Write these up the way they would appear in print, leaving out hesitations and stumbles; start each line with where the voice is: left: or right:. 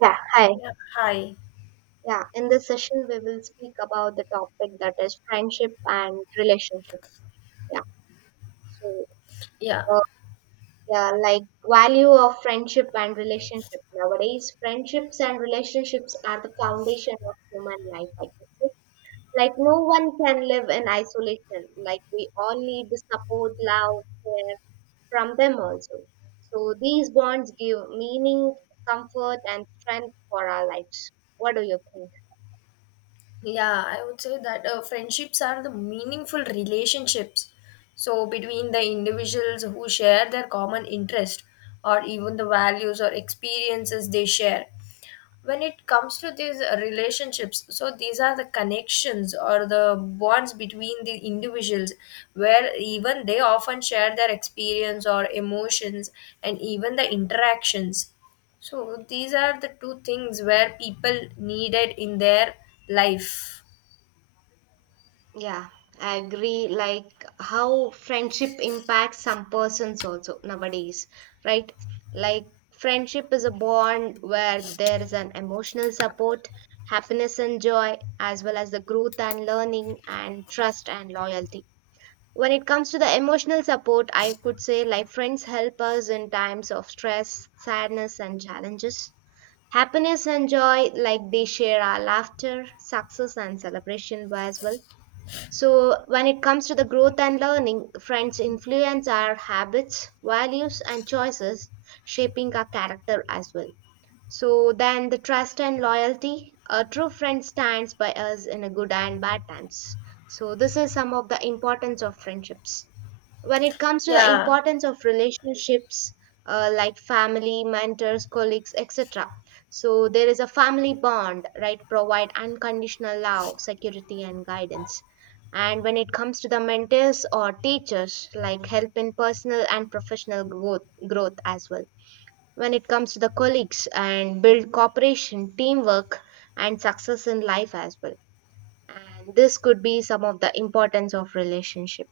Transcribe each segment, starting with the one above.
right: Yeah, hi.
left: Yeah, hi.
right: Yeah, in this session, we will speak about the topic that is friendship and relationship. Yeah, so
left: Yeah,
right: uh, yeah, like value of friendship and relationship. Nowadays, friendships and relationships are the foundation of human life, I can say. Like, no one can live in isolation. Like, we all need the support, love, care from them also. So, these bonds give meaning, comfort, and strength for our lives. What do you think?
left: yeah. I would say that friendships are the meaningful relationships. So between the individuals who share their common interest or even the values or experiences they share. When it comes to these relationships, so these are the connections or the bonds between the individuals where even they often share their experience or emotions and even the interactions. So these are the two things where people needed in their life.
right: Yeah, I agree. Like how friendship impacts some persons also nowadays, right? Like friendship is a bond where there is an emotional support, happiness and joy, as well as the growth and learning and trust and loyalty. When it comes to the emotional support, I could say like friends help us in times of stress, sadness, and challenges. Happiness and joy, like they share our laughter, success, and celebration as well. So, when it comes to the growth and learning, friends influence our habits, values, and choices, shaping our character as well. So, then the trust and loyalty. A true friend stands by us in a good and bad times. So, this is some of the importance of friendships. When it comes to the
left: Yeah.
right: importance of relationships, like family, mentors, colleagues, etc. So there is a family bond, right? Provide unconditional love, security, and guidance. And when it comes to the mentors or teachers, like help in personal and professional growth as well. When it comes to the colleagues, and build cooperation, teamwork, and success in life as well. And this could be some of the importance of relationship.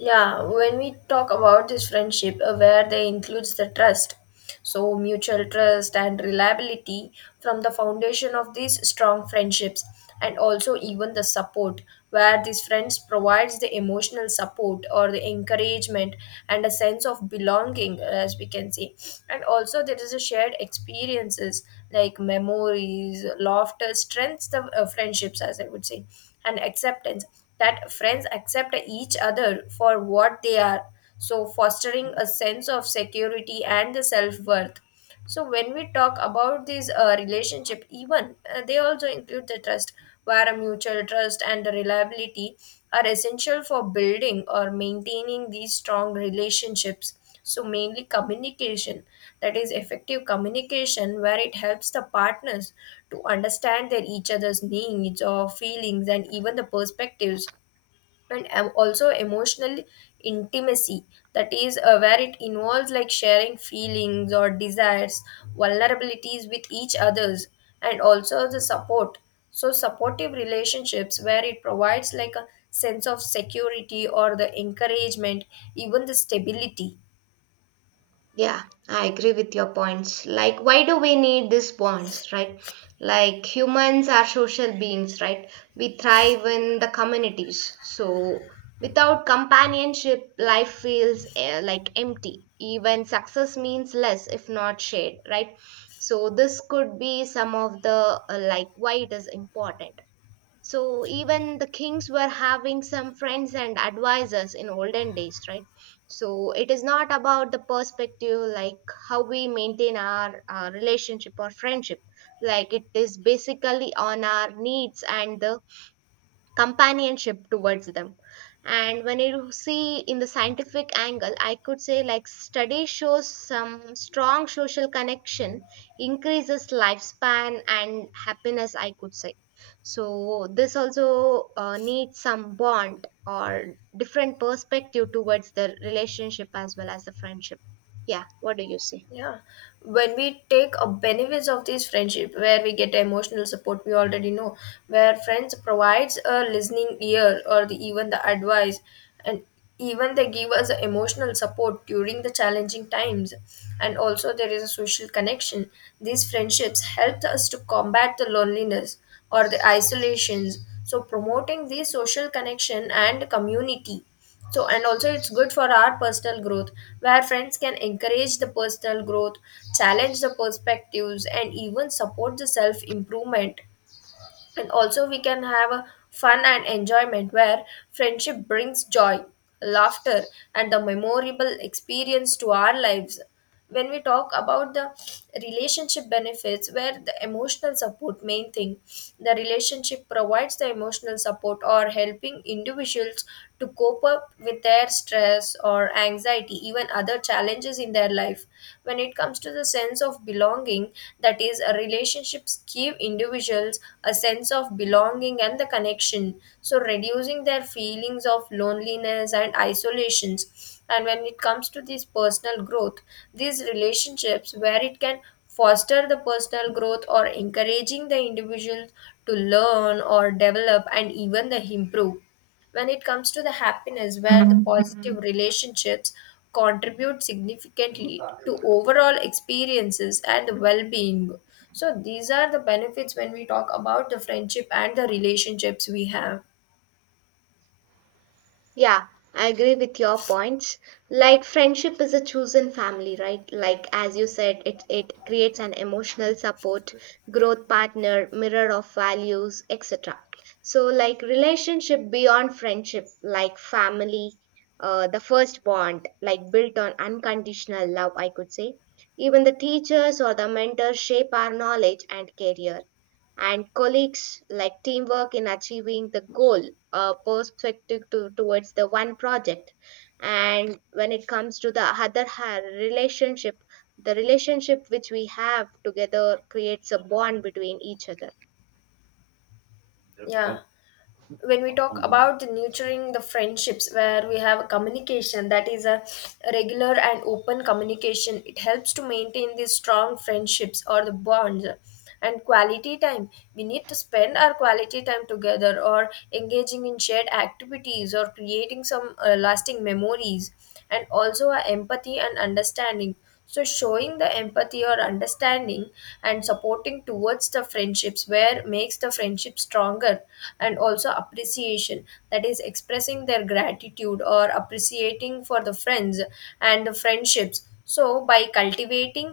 left: Yeah, when we talk about this friendship, where they includes the trust, so mutual trust and reliability from the foundation of these strong friendships, and also even the support, where these friends provides the emotional support or the encouragement and a sense of belonging, as we can see, and also there is a shared experiences like memories, laughter, strengths the friendships, as I would say, and acceptance that friends accept each other for what they are, so fostering a sense of security and the self worth. So when we talk about these relationship, even they also include the trust, where a mutual trust and the reliability are essential for building or maintaining these strong relationships. So mainly communication, that is effective communication, where it helps the partners to understand their each other's needs or feelings and even the perspectives and also emotional intimacy, that is where it involves like sharing feelings or desires vulnerabilities with each others, and also the support, so supportive relationships where it provides like a sense of security or the encouragement, even the stability.
right: Yeah, I agree with your points. Like, why do we need these bonds, right? Like, humans are social beings, right? We thrive in the communities. So, without companionship, life feels like empty. Even success means less if not shared, right? So, this could be some of the like why it is important. So even the kings were having some friends and advisors in olden days, right? So it is not about the perspective like how we maintain our relationship or friendship. Like it is basically on our needs and the companionship towards them. And when you see in the scientific angle, I could say like study shows some strong social connection increases lifespan and happiness, I could say. So this also needs some bond or different perspective towards the relationship as well as the friendship. Yeah, what do you say?
left: Yeah, when we take a benefits of this friendship, where we get emotional support, we already know where friends provides a listening ear or the, even the advice, and even they give us the emotional support during the challenging times. And also there is a social connection. These friendships help us to combat the loneliness or the isolations. So promoting the social connection and community, so and also it's good for our personal growth where friends can encourage the personal growth, challenge the perspectives and even support the self improvement. And also we can have a fun and enjoyment where friendship brings joy, laughter and the memorable experience to our lives. When we talk about the relationship benefits, where the emotional support main thing, the relationship provides the emotional support or helping individuals to cope up with their stress or anxiety, even other challenges in their life. When it comes to the sense of belonging, that is, a relationships give individuals a sense of belonging and the connection, so reducing their feelings of loneliness and isolations. And when it comes to this personal growth, these relationships where it can foster the personal growth or encouraging the individual to learn or develop and even the improve. When it comes to the happiness where the positive relationships contribute significantly to overall experiences and well-being, so these are the benefits when we talk about the friendship and the relationships we have.
right: Yeah, I agree with your points. Like friendship is a chosen family, right? Like as you said, it creates an emotional support, growth partner, mirror of values, etc. So like relationship beyond friendship, like family, the first bond, like built on unconditional love, I could say. Even the teachers or the mentors shape our knowledge and career, and colleagues like teamwork in achieving the goal, perspective towards the one project. And when it comes to the other relationship, the relationship which we have together creates a bond between each other.
left: Yeah, when we talk about the nurturing the friendships, where we have a communication, that is a regular and open communication, it helps to maintain these strong friendships or the bonds, and quality time, we need to spend our quality time together or engaging in shared activities or creating some lasting memories, and also our empathy and understanding, so, showing the empathy or understanding and supporting towards the friendships where makes the friendship stronger, and also appreciation, that is expressing their gratitude or appreciating for the friends and the friendships. So, by cultivating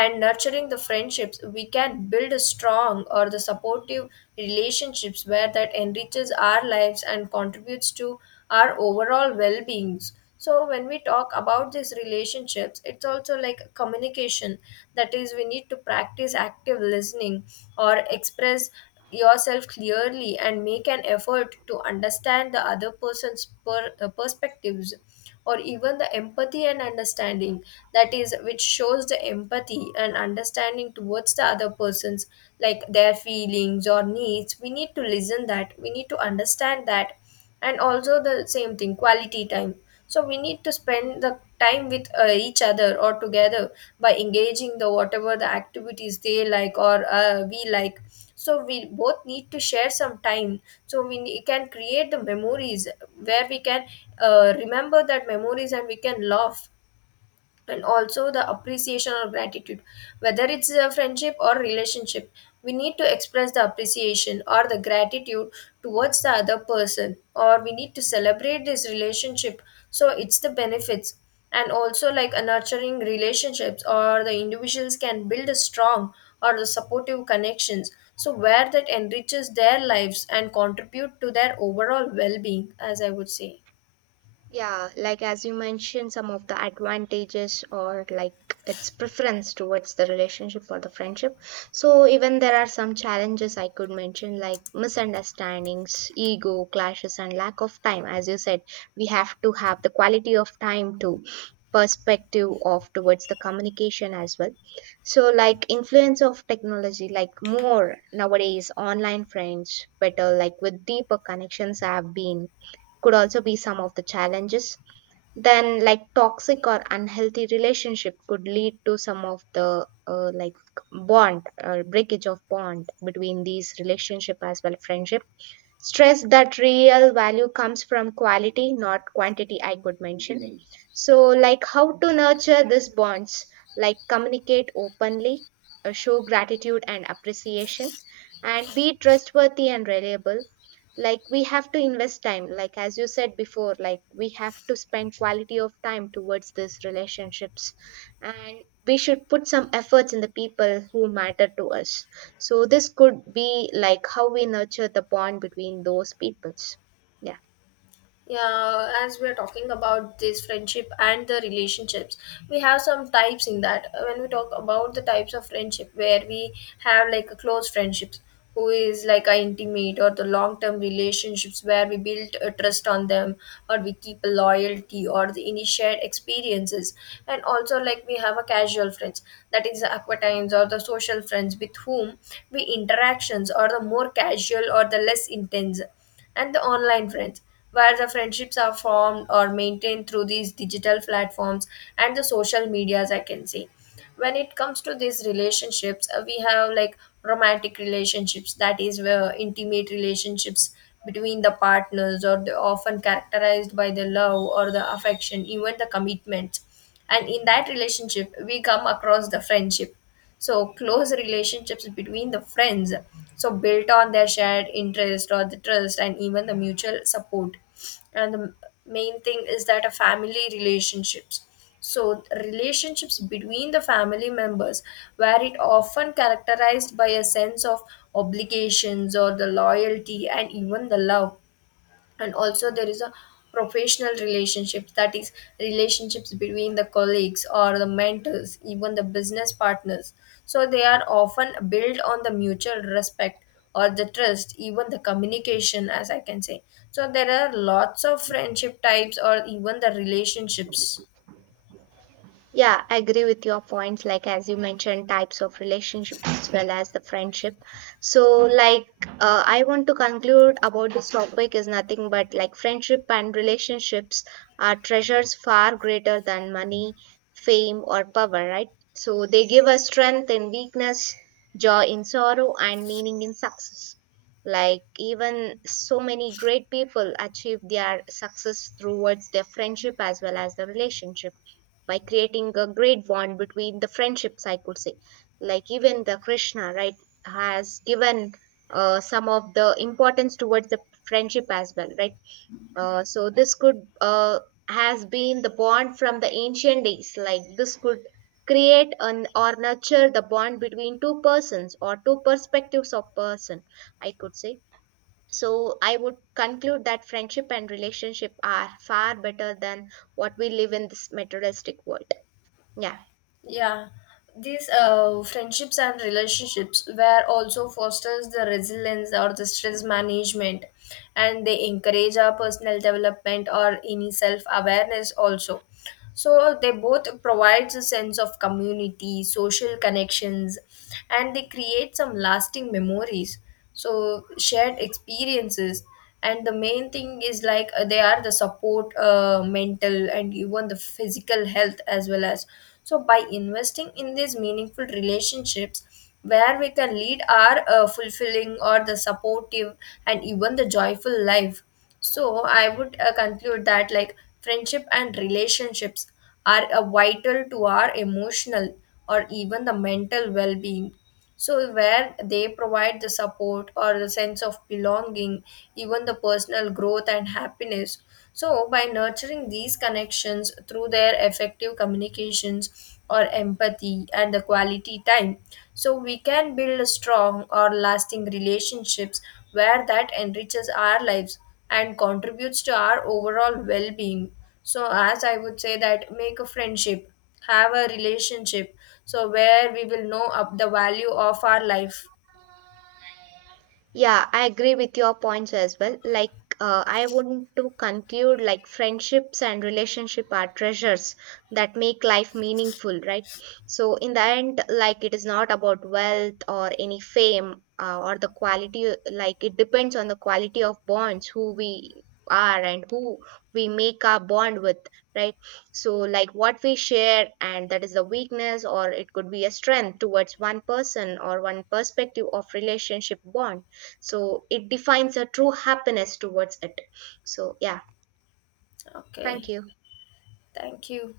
left: and nurturing the friendships, we can build a strong or the supportive relationships where that enriches our lives and contributes to our overall well-beings. So when we talk about these relationships, it's also like communication, that is we need to practice active listening or express yourself clearly and make an effort to understand the other person's perspectives, or even the empathy and understanding, that is which shows the empathy and understanding towards the other persons, like their feelings or needs, we need to listen that, we need to understand that. And also the same thing quality time, so we need to spend the time with each other or together, by engaging the whatever the activities they like or we like, so we both need to share some time, so we can create the memories where we can remember that memories and we can laugh. And also the appreciation or gratitude, whether it's a friendship or relationship, we need to express the appreciation or the gratitude towards the other person, or we need to celebrate this relationship, so it's the benefits. And also like a nurturing relationships or the individuals can build a strong or the supportive connections, so where that enriches their lives and contribute to their overall well-being, as I would say.
right: Yeah, like as you mentioned, some of the advantages or like its preference towards the relationship or the friendship. So, even there are some challenges I could mention, like misunderstandings, ego clashes, and lack of time. As you said, we have to have the quality of time to perspective of towards the communication as well. So like influence of technology, like more nowadays online friends better, like with deeper connections have been, could also be some of the challenges. Then like toxic or unhealthy relationship could lead to some of the like bond or breakage of bond between these relationship as well friendship. Stress that real value comes from quality, not quantity, I could mention. Mhm. So, like how to nurture these bonds, like communicate openly, show gratitude and appreciation, and be trustworthy and reliable. Like we have to invest time, like as you said before, like we have to spend quality of time towards these relationships. And we should put some efforts in the people who matter to us. So this could be like how we nurture the bond between those peoples. Yeah.
left: Yeah, as we are talking about this friendship and the relationships, we have some types in that. When we talk about the types of friendship, where we have like a close friendships, who is like a intimate or the long term relationships where we build a trust on them, or we keep a loyalty or the initiate experiences, and also like we have a casual friends, that is the acquaintance or the social friends with whom we interactions or the more casual or the less intense, and the online friends, where the friendships are formed or maintained through these digital platforms and the social medias, I can say. When it comes to these relationships, we have like romantic relationships, that is, where intimate relationships between the partners, or they often characterized by the love or the affection, even the commitment. And in that relationship we come across the friendship, so close relationships between the friends, so built on their shared interest or the trust and even the mutual support. And the main thing is that a family relationships, so relationships between the family members, where it often characterized by a sense of obligations or the loyalty and even the love. And also there is a professional relationships, that is relationships between the colleagues or the mentors, even the business partners, so they are often built on the mutual respect or the trust, even the communication, as I can say. So there are lots of friendship types or even the relationships.
right: Yeah, I agree with your points. Like as you mentioned, types of relationships as well as the friendship. So, like, I want to conclude about this topic is nothing but like friendship and relationships are treasures far greater than money, fame, or power. Right? So they give us strength in weakness, joy in sorrow, and meaning in success. Like even so many great people achieve their success towards their friendship as well as the relationship by creating a great bond between the friendships, I could say. Like even the Krishna, right, has given some of the importance towards the friendship as well, right? Uh, so this could uh, has been the bond from the ancient days, like this could create an or nurture the bond between two persons or two perspectives of person, I could say. So I would conclude that friendship and relationship are far better than what we live in this materialistic world. Yeah.
left: Yeah, these friendships and relationships were also fosters the resilience or the stress management, and they encourage our personal development or any self awareness also. So they both provides a sense of community, social connections, and they create some lasting memories. So shared experiences, and the main thing is like they are the support, mental and even the physical health as well as. So by investing in these meaningful relationships, where we can lead our fulfilling or the supportive and even the joyful life. So I would conclude that like friendship and relationships are vital to our emotional or even the mental well-being. So where they provide the support or the sense of belonging, even the personal growth and happiness. So, by nurturing these connections through their effective communications or empathy and the quality time, so we can build strong or lasting relationships where that enriches our lives and contributes to our overall well being. So, as I would say, that make a friendship, have a relationship, so where we will know up the value of our life.
right: Yeah, I agree with your points as well. Like, I want to conclude like friendships and relationship are treasures that make life meaningful, right? So in the end, like it is not about wealth or any fame, or the quality. Like it depends on the quality of bonds, who we are and who we make our bond with, right? So like what we share, and that is a weakness or it could be a strength towards one person or one perspective of relationship bond, so it defines a true happiness towards it. So yeah, thank
left: Okay,
right: you.
left: thank you.